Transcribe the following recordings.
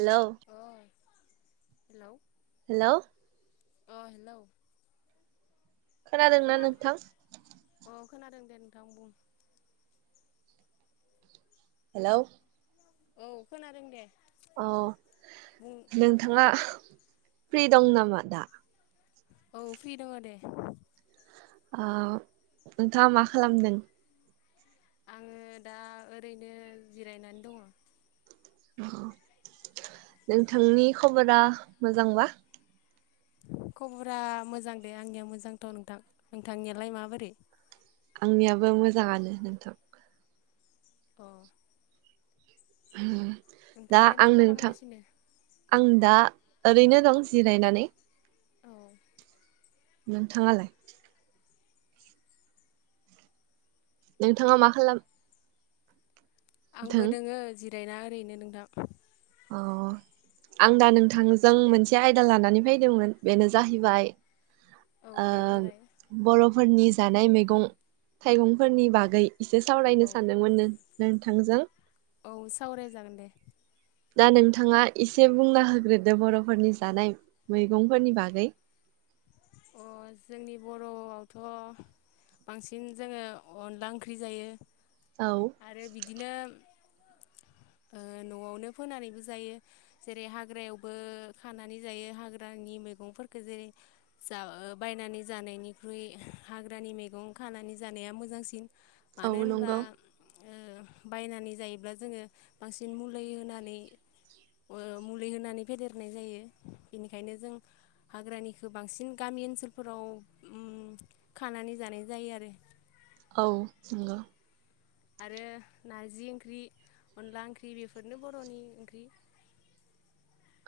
Hello अ hello hello अ hello खोनादों ना नोंथां अ खोनादों दे नोंथां बुं हेलौ औ खोनादों दे बुं औ नोंथांङा प्रि दं नामा दा? औ फ्रि दङ दे। ओ नोंथांङा मा खालामदों? आंङो दा ओरैनो जिरायनानै दङ। नोंथांनि खबरा मोजांबा? खबरा मोजां दे आंनिया मोजांथ' नोंथां, नोंथांनियालाय माबोरै? आंनियाबो मोजाङानो नोंथां। अ [inaudible] दा नोंथाङालाय आं मा नोंथां खालामगासिनो आं दा ओरैनो दं जिरायनानै। औ नोंथांङालाय? नोंथांङा मा खालाम आंबो दोङो जि रायना ओरैनो नोंथां अ आं दा नोंथांजों मोनसे आयदा लानानै फायदोंमोन बेनो जाहैबाय औ ओ दे बुंलाय बरफ फोरनि जानाय मैगं थाइगंफोरनि बागै एसे औ सावरायनो सानदोंमोन नों नों थांजों औ सावराय जागोन दे। दा नोंथांङा एसे बुंना होग्रोदो बर'फोरनि जानाय मैगंफोरनि बागै अ जोंनि बर'आवथ' बांसिन जोंङो अनला ओंख्रि जायो। औ आरो बिदिनो ओ न'आवनो फोनानैबो जायो जेरै हाग्रायावबो खानानै जायो हाग्रानि मैगंफोरखो जेरै जा बायनानै जानायनिख्रुइ हाग्रानि मैगं खानानै जानाया मोजांसिन। औ मानो होनोबा नंगौ ओ बायनानै जायोब्ला जोंङो बांसिन मुलै होनानै मुलै ओ होनानै फेदेरनाय जायो बेनिखायनो जों हाग्रानिखो बांसिन गामि ओनसोलफोराव उम्म खानानै जानाय जायो आरो। औ नोंगौ। आरो नारजि ओंख्रि, अनला ओंख्रि बेफोरनो बर'नि ओंख्रि।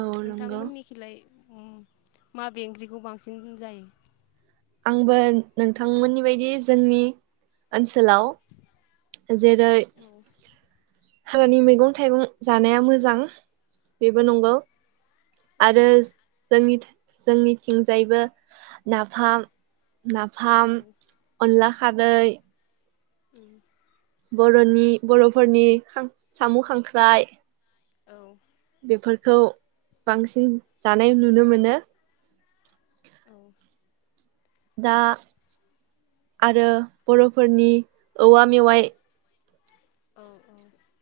औ नंगौ नोंथांमोननिखिलाय? उम्म माबे ओंख्रिखौ बांसिन जायो? आंबो नोंथांमोननि बायदि जोंनि ओनसोलाव जेरै औ हाग्रानि मैगं थाइगं जानाया मोजां बेबो नंगौ आरो जोंनि जोंनिथिंजायबो नाफाम नाफाम उम अनला खारदै उम। बर'नि बर'फोरनि साम', खांख्राइ औ। बेफोरखौ बांसिन जानाय नुनो मोनो औ। दा आरो बर'फोरनि औवा मेवाइ औ औ।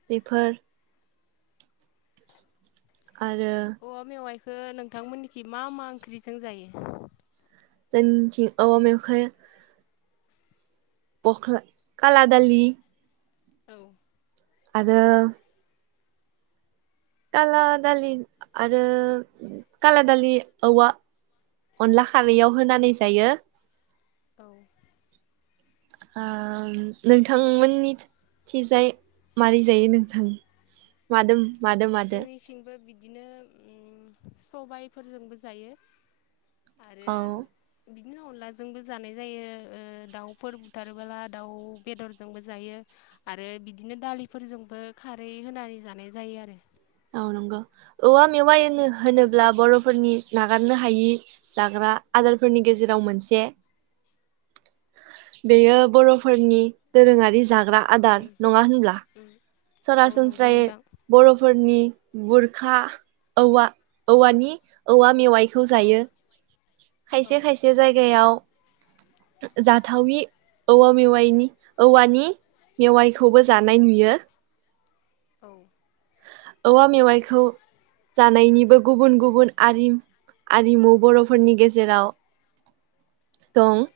बेफोर आरो ओ नोंथांमोननिखि मा मा ओंख्रिजों जायो? जोंनिथिं औवा मेवाइखो पख्ला कला दालि औ। आरो काला दालि आरो काला दालि औवा अनला खारैयाव होनानै जायो औ। आम नोंथांमोननि थिजाय मारै जायो नोंथां मादों जोंनिसिंबो बिदि बिदिनो ओम सबायफोरजोंबो जायो आरो औ बि बिदिनो अनलाजोंबो जानाय ओ जायो दाउफोर बुथारबोला दाउ बेदरजोंबो जायो आरो बिदिनो दालिफोरजोंबो खारै होनानै जानाय जायो आरो औ नंगौ औवा मेवाइ होनोब्ला बर'फोरनि नागारनो हायै जाग्रा आदार फोरनि गेजेराव मोनसे बेयो बर'फोरनि दोरोङारि जाग्रा आदार उम नङा होनब्ला? उम औ नंगौ सरासनस्रायै नोंथां बर'फोरनि बुरखा औवा औवानि औवा मेवाइ थखौ औ जायो औ खायसे खायसे जायगायाव जाथावयि औवा मेवाइनि औवानि मेवाइखौबो जानाय नुयो। औ। औवा मेवाइखौ जानायनिबो गुबुन गुबुनआरिम आरिमु बर'फोरनि गेजेराव दं।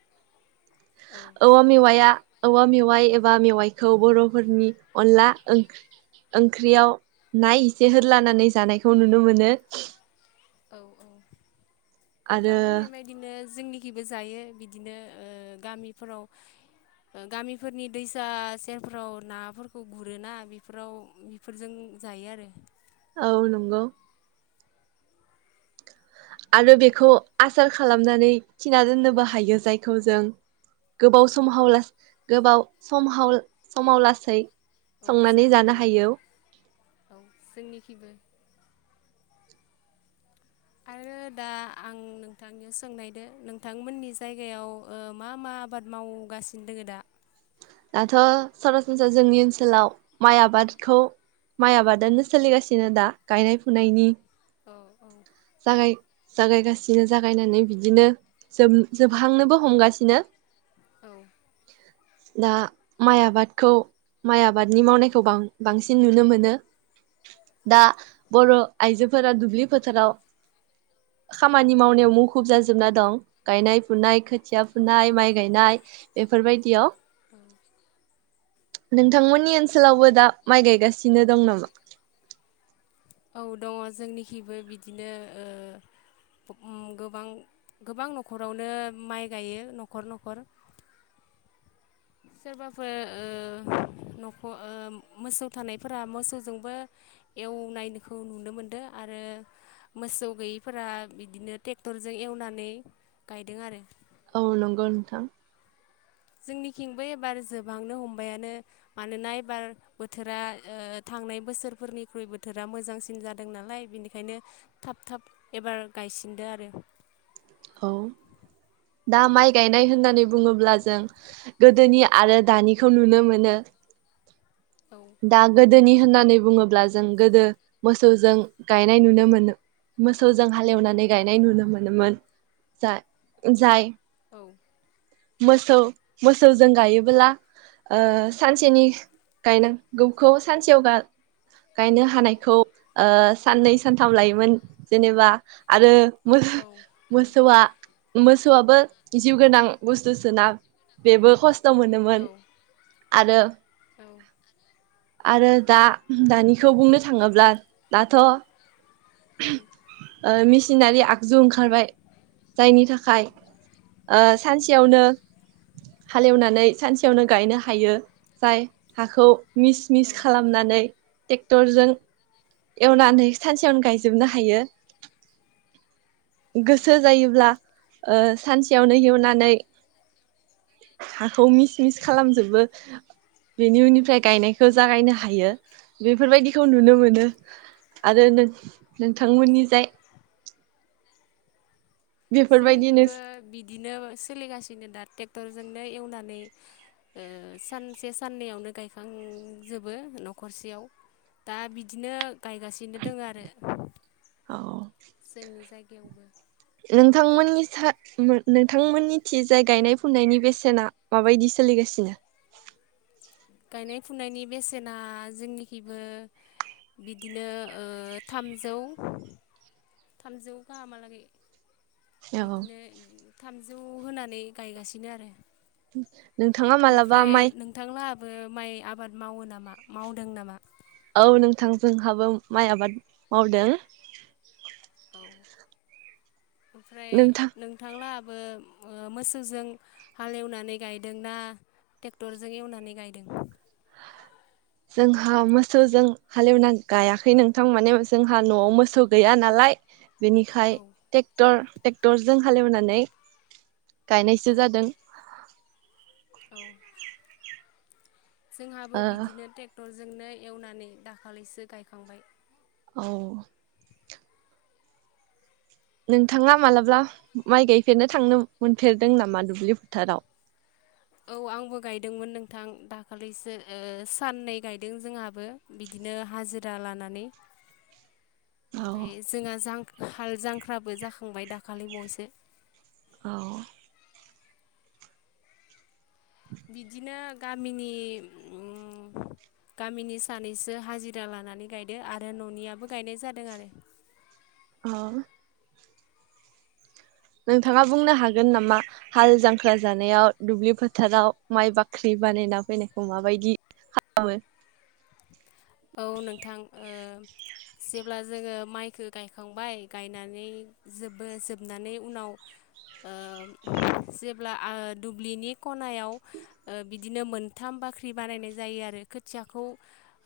औ औवा मेवाइ आ औवा मेवाइ एबा मेवाइखौ बर'फोरनि अनला ओं-ओंख्रियाव ना इसे होलानानै जानायखौ नुनो मोनो। औ औ। नोंथां आरो बुंनाय बायदिनो जोंनिखिबो जायो बिदिनो ओ गामिफोराव गामिफोरनि दैसा सेरफोराव नाफोरखौ गुरोना बेफोराव बेफोरजों जायो आरो औ नोंगौ। आरो बेखौ आसार खालामनानै थिना दोननोबो हायो जायखौ जों गोबाव सम हाव लासै गोबाव सम हाव समाव लासै औ संनानै जानो हायो हायौ। औ जोंनिखिबो आरो दा आं नोंथांनियाव सोंनायदो नोंथांमोननि जायगायाव ओ मा मा आबाद मावगासिनो दोङो दा दाथ' सरासनस्रा जोंनि ओनसोलाव माइ आबादखौ माइ आबादानो सोलिगासिनो दा गायनाय फुनायनि औ औ जागाय जागायगासिनो जागायनानै बिदिनो जोब जोबहांनोबो हमगासिनो औ दा माइ आबादखौ माइ आबादनि मावनायखौ बां बांसिन नुनो मोनो, दा बर' आइजोफोरा दुब बि फोथाराव, औ खामानि मावनायाव मुखुब जाजो जोबना दं गायनाय फुनाय खोथ खोथिया औ फुनाय माइ गायनाय बेफोरबायदि, इयाव नोंथांमोननि ओनसोलावबो दा माइ गायगासिनो दं नामा? औ दङ जोंनिखिबो बिदिनो ओ गोबां गोबां न'खरावनो माइ गायो न'खर न'खर सोरबाफोर ओ न'खर ओ मोसौ थानायफोरा मोसौजोंबो एवनायनोखौ नुनो मोनदों आरो मोसौ गैयैफोरा बिदिनो ट्रेक्टरजों एवनानै गायदों आरो औ नंगौ नोंथां जोंनिथिंबो एबार जोबहांनो हमबायानो मानोना एबार बोथोरा ओ थांनाय बोसोरफोरनिख्रुइ बोथोरा मोजांसिन जादों नालाय बेनिखायनो थाब थाब एबार गायसिनदो आरो औ दा माइ गायनाय होननानै बुङोब्ला जों गोदोनि आरो दानिखौ नुनो मोनो, औ दा गोद गोदोनि होननानै बुङोब्ला जों गोदो मोसौजों गायनाय नुनो मोनो मोसौजों हालेवनानै गायनाय नुनो मोनोमोन, जा जाय औ मोसौ मोसौजों गायोबोला ओ सानसेनि गायनांगौखौ सानसेयाव गा गायनो हानायखौ ओ साननै सानथाम लायोमोन जेनेबा, आरो औ मोस औ मोसौआ मोसौआबो जिउ गोनां, बुस्थु सोना बेबो खस्थ मोनोमोन आरो आरो दा दानिखौ बुंनो थाङोब्ला दाथ', औ ओ मेसिनारि आगजु ओंखारबाय जायनि थाखाय ओ औ सानसेयावनो हालेवनानै सानसेयावनो गायनो हायो जाय हाखौ मिस मिस औ खालामनानै ट्रेक्टरजों एवनानै सानसेयावनो गायजोबनो हायो। गोसो जायोब्ला ओ सानसेयावनो एवना नै हाखौ मिस मिस खालामजोबो बेनि उननिफ्राय, गायनायखौ जागायनो हायो बेफोरबायदि खौ नुनो मोनो आरो नों नोंथांमोननिजाय जोंनिखिबो बिदिनो सोलिगासिनो दा ट्रेक्टर जोंनो एवनानै ओ सानसे साननैयावनो गायखांजोबो नखरसेयाव दा बिदिनो गायगासिनो दङ आरो। औ जोंनि जायगायावबो नोंथांमोननि स नोंथांमोननि थि जाय गायनाय फुनायनि बेसेना माबायदि सोलिगासिनो? गायनाय फुनायनि बेसेना जोंनिखिबो बिदिनो ओ थामजौ थामजौ गाहामालागै औ बिदिनो थाम जौ होनानै गायगासिनो आरो। [inaudible] मालाबा ओमफ्राय माइ नोंथांलाबो माइ आबाद मावो नामा मावदों नामा? औ नोंथां जोंहाबो माइ आबाद मावदों। औ ओमफ्राय नोंथां नोंथांला मो ओ मोसौजों हालेवनानै गायदों ना ट्रेक्टरजों एवनानै गायदों? जोंहा मोसौजों हालेवना गायाखै नोंथां माने जोंहा नआव मोसौ गैया नालाय बेनिखाय औ ट्रेक्टर ट्रेक्टरजों हालेवनानै औ गायनायसो जादों औ ओ जोंहाबो बिदिनो ट्रेक्टर जोंनो एवनानै दाखालिसो गायखांबाय औ नोंथाङा मालाबा माइ गायफेरनो थांनो मोनफेरदों नामा दुब्लि फोथाराव? औ आंबो गायदोंमोन नोंथां दाखालिसो साननै गायदों जोंहाबो बिदिनो हाजिरा लानानै। औ ओमफ्राय जोंहा जां हाल जांख्राबो जाखांबाय दाखालि बावैसो। औ बिदिनो गामिनि गामिनि सानैसो हाजिरा लानानै गायदो आरो ननियाबो गायनाय जादों आरो। अह नोंथाङा बुंनो हागोन नामा हाल जांख्रा जानायाव दुब्लि फोथाराव माइ बाख्रि बानायना फैनायखौ माबायदि खालामो? औ नोंथां ओ जेब्ला जोङो माइखो गायखांबाय गायनानै जोबो जोबनानै उनाव जेब्ला दुब्लिनि खनायाव बि दिनो मोनथाम बाख्रि बानायनाय जायो आरो खोथियाखौ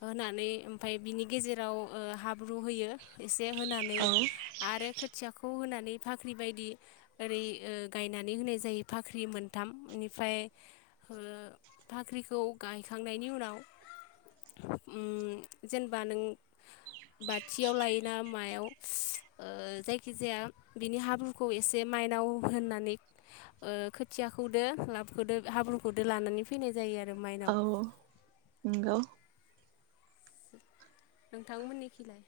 होनानै ओमफ्राय बिनि गेजेराव हाब्रु होयो। जे होनानै खालामो? आरो खोथियाखौ होनानै जेरै फाख्रि बायदि ओरै‌ ओ गायनानै होनाय जायो फाख्रि मोनथाम ओनिफ्राय ओ फाख्रिखौ गायखांनायनि उनाव उम जेनेबा नों बाथियाव लायोना मायाव ओ जायखिजाया बिनि हाब्रुखौ एसे माइनाव होननानै ओ खोथियाखौदो लाबखदो हाब्रुखौदो लानानै फैनाय जायो आरो माइनाव औ नंगौ नोंथांमोननिखैलाय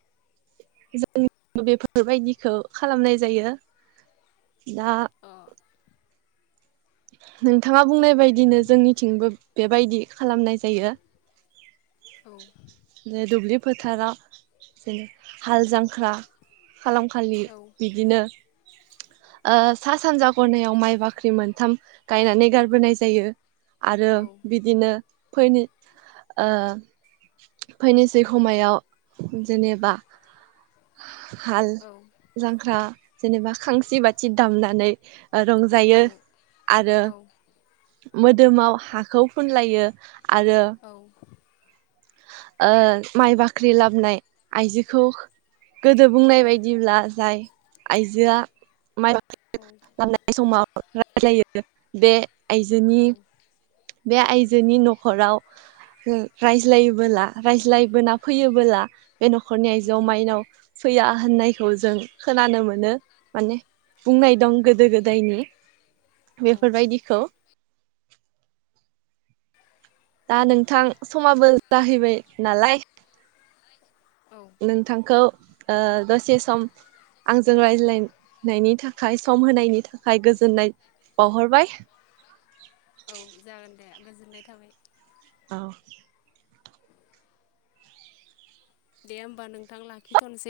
जों बेफोरबायदिखौ खालामनाय जायो। दा अ नोंथाङा बुंनाय बायदिनो जोंनिथिंबो बेबायदि खालामनाय जायो। औ नो दुबलिब फोथाराव जेन हाल जांख्रा। खालाम खालि औ बिदिनो ओ सा सानजा खनायाव माइ बाख्रि मोनथाम गायनानै गारबोनाय जायो। आरो औ बिदिनो फैनि ओ फैनोसै खमायाव जेनेबा हाल औ जांख्रा। जेनेबा खांसि बाथि दामनानै। औ रंजायो आरो औ मोदोमाव हाखौ फुनलायो। आरो औ। ओ माइ बाख्रि लाबोनाय आइजोखौ गोदो बुंनाय बायदिब्ला जाय आइजोआ माइ खालामनाय समाव जायो बे आयजोनि बे आइजोनि नखराव [unintelligible] रायज्लायोबोला रायज्लायोबोना फैयोबोला बे नखरनि आइजोआव माइनाव फैया होननायखौ जों खोनानो मोनो माने। बुंनाय दं गोदो गोदायनि औ बेफोरबायदिखौ। दा नोंथां समाबो जाहैबाय नालाय। औ नोंथांखौ ओ दसे सम आंजों रायज्लायनायनि थाखाय सम होनायनि थाखाय गोजोननाय बावहरबाय। औ जागोन दे गोजोननाय थाबाय। औ। दे होमबा नोंथां लाखिथ'नोसै।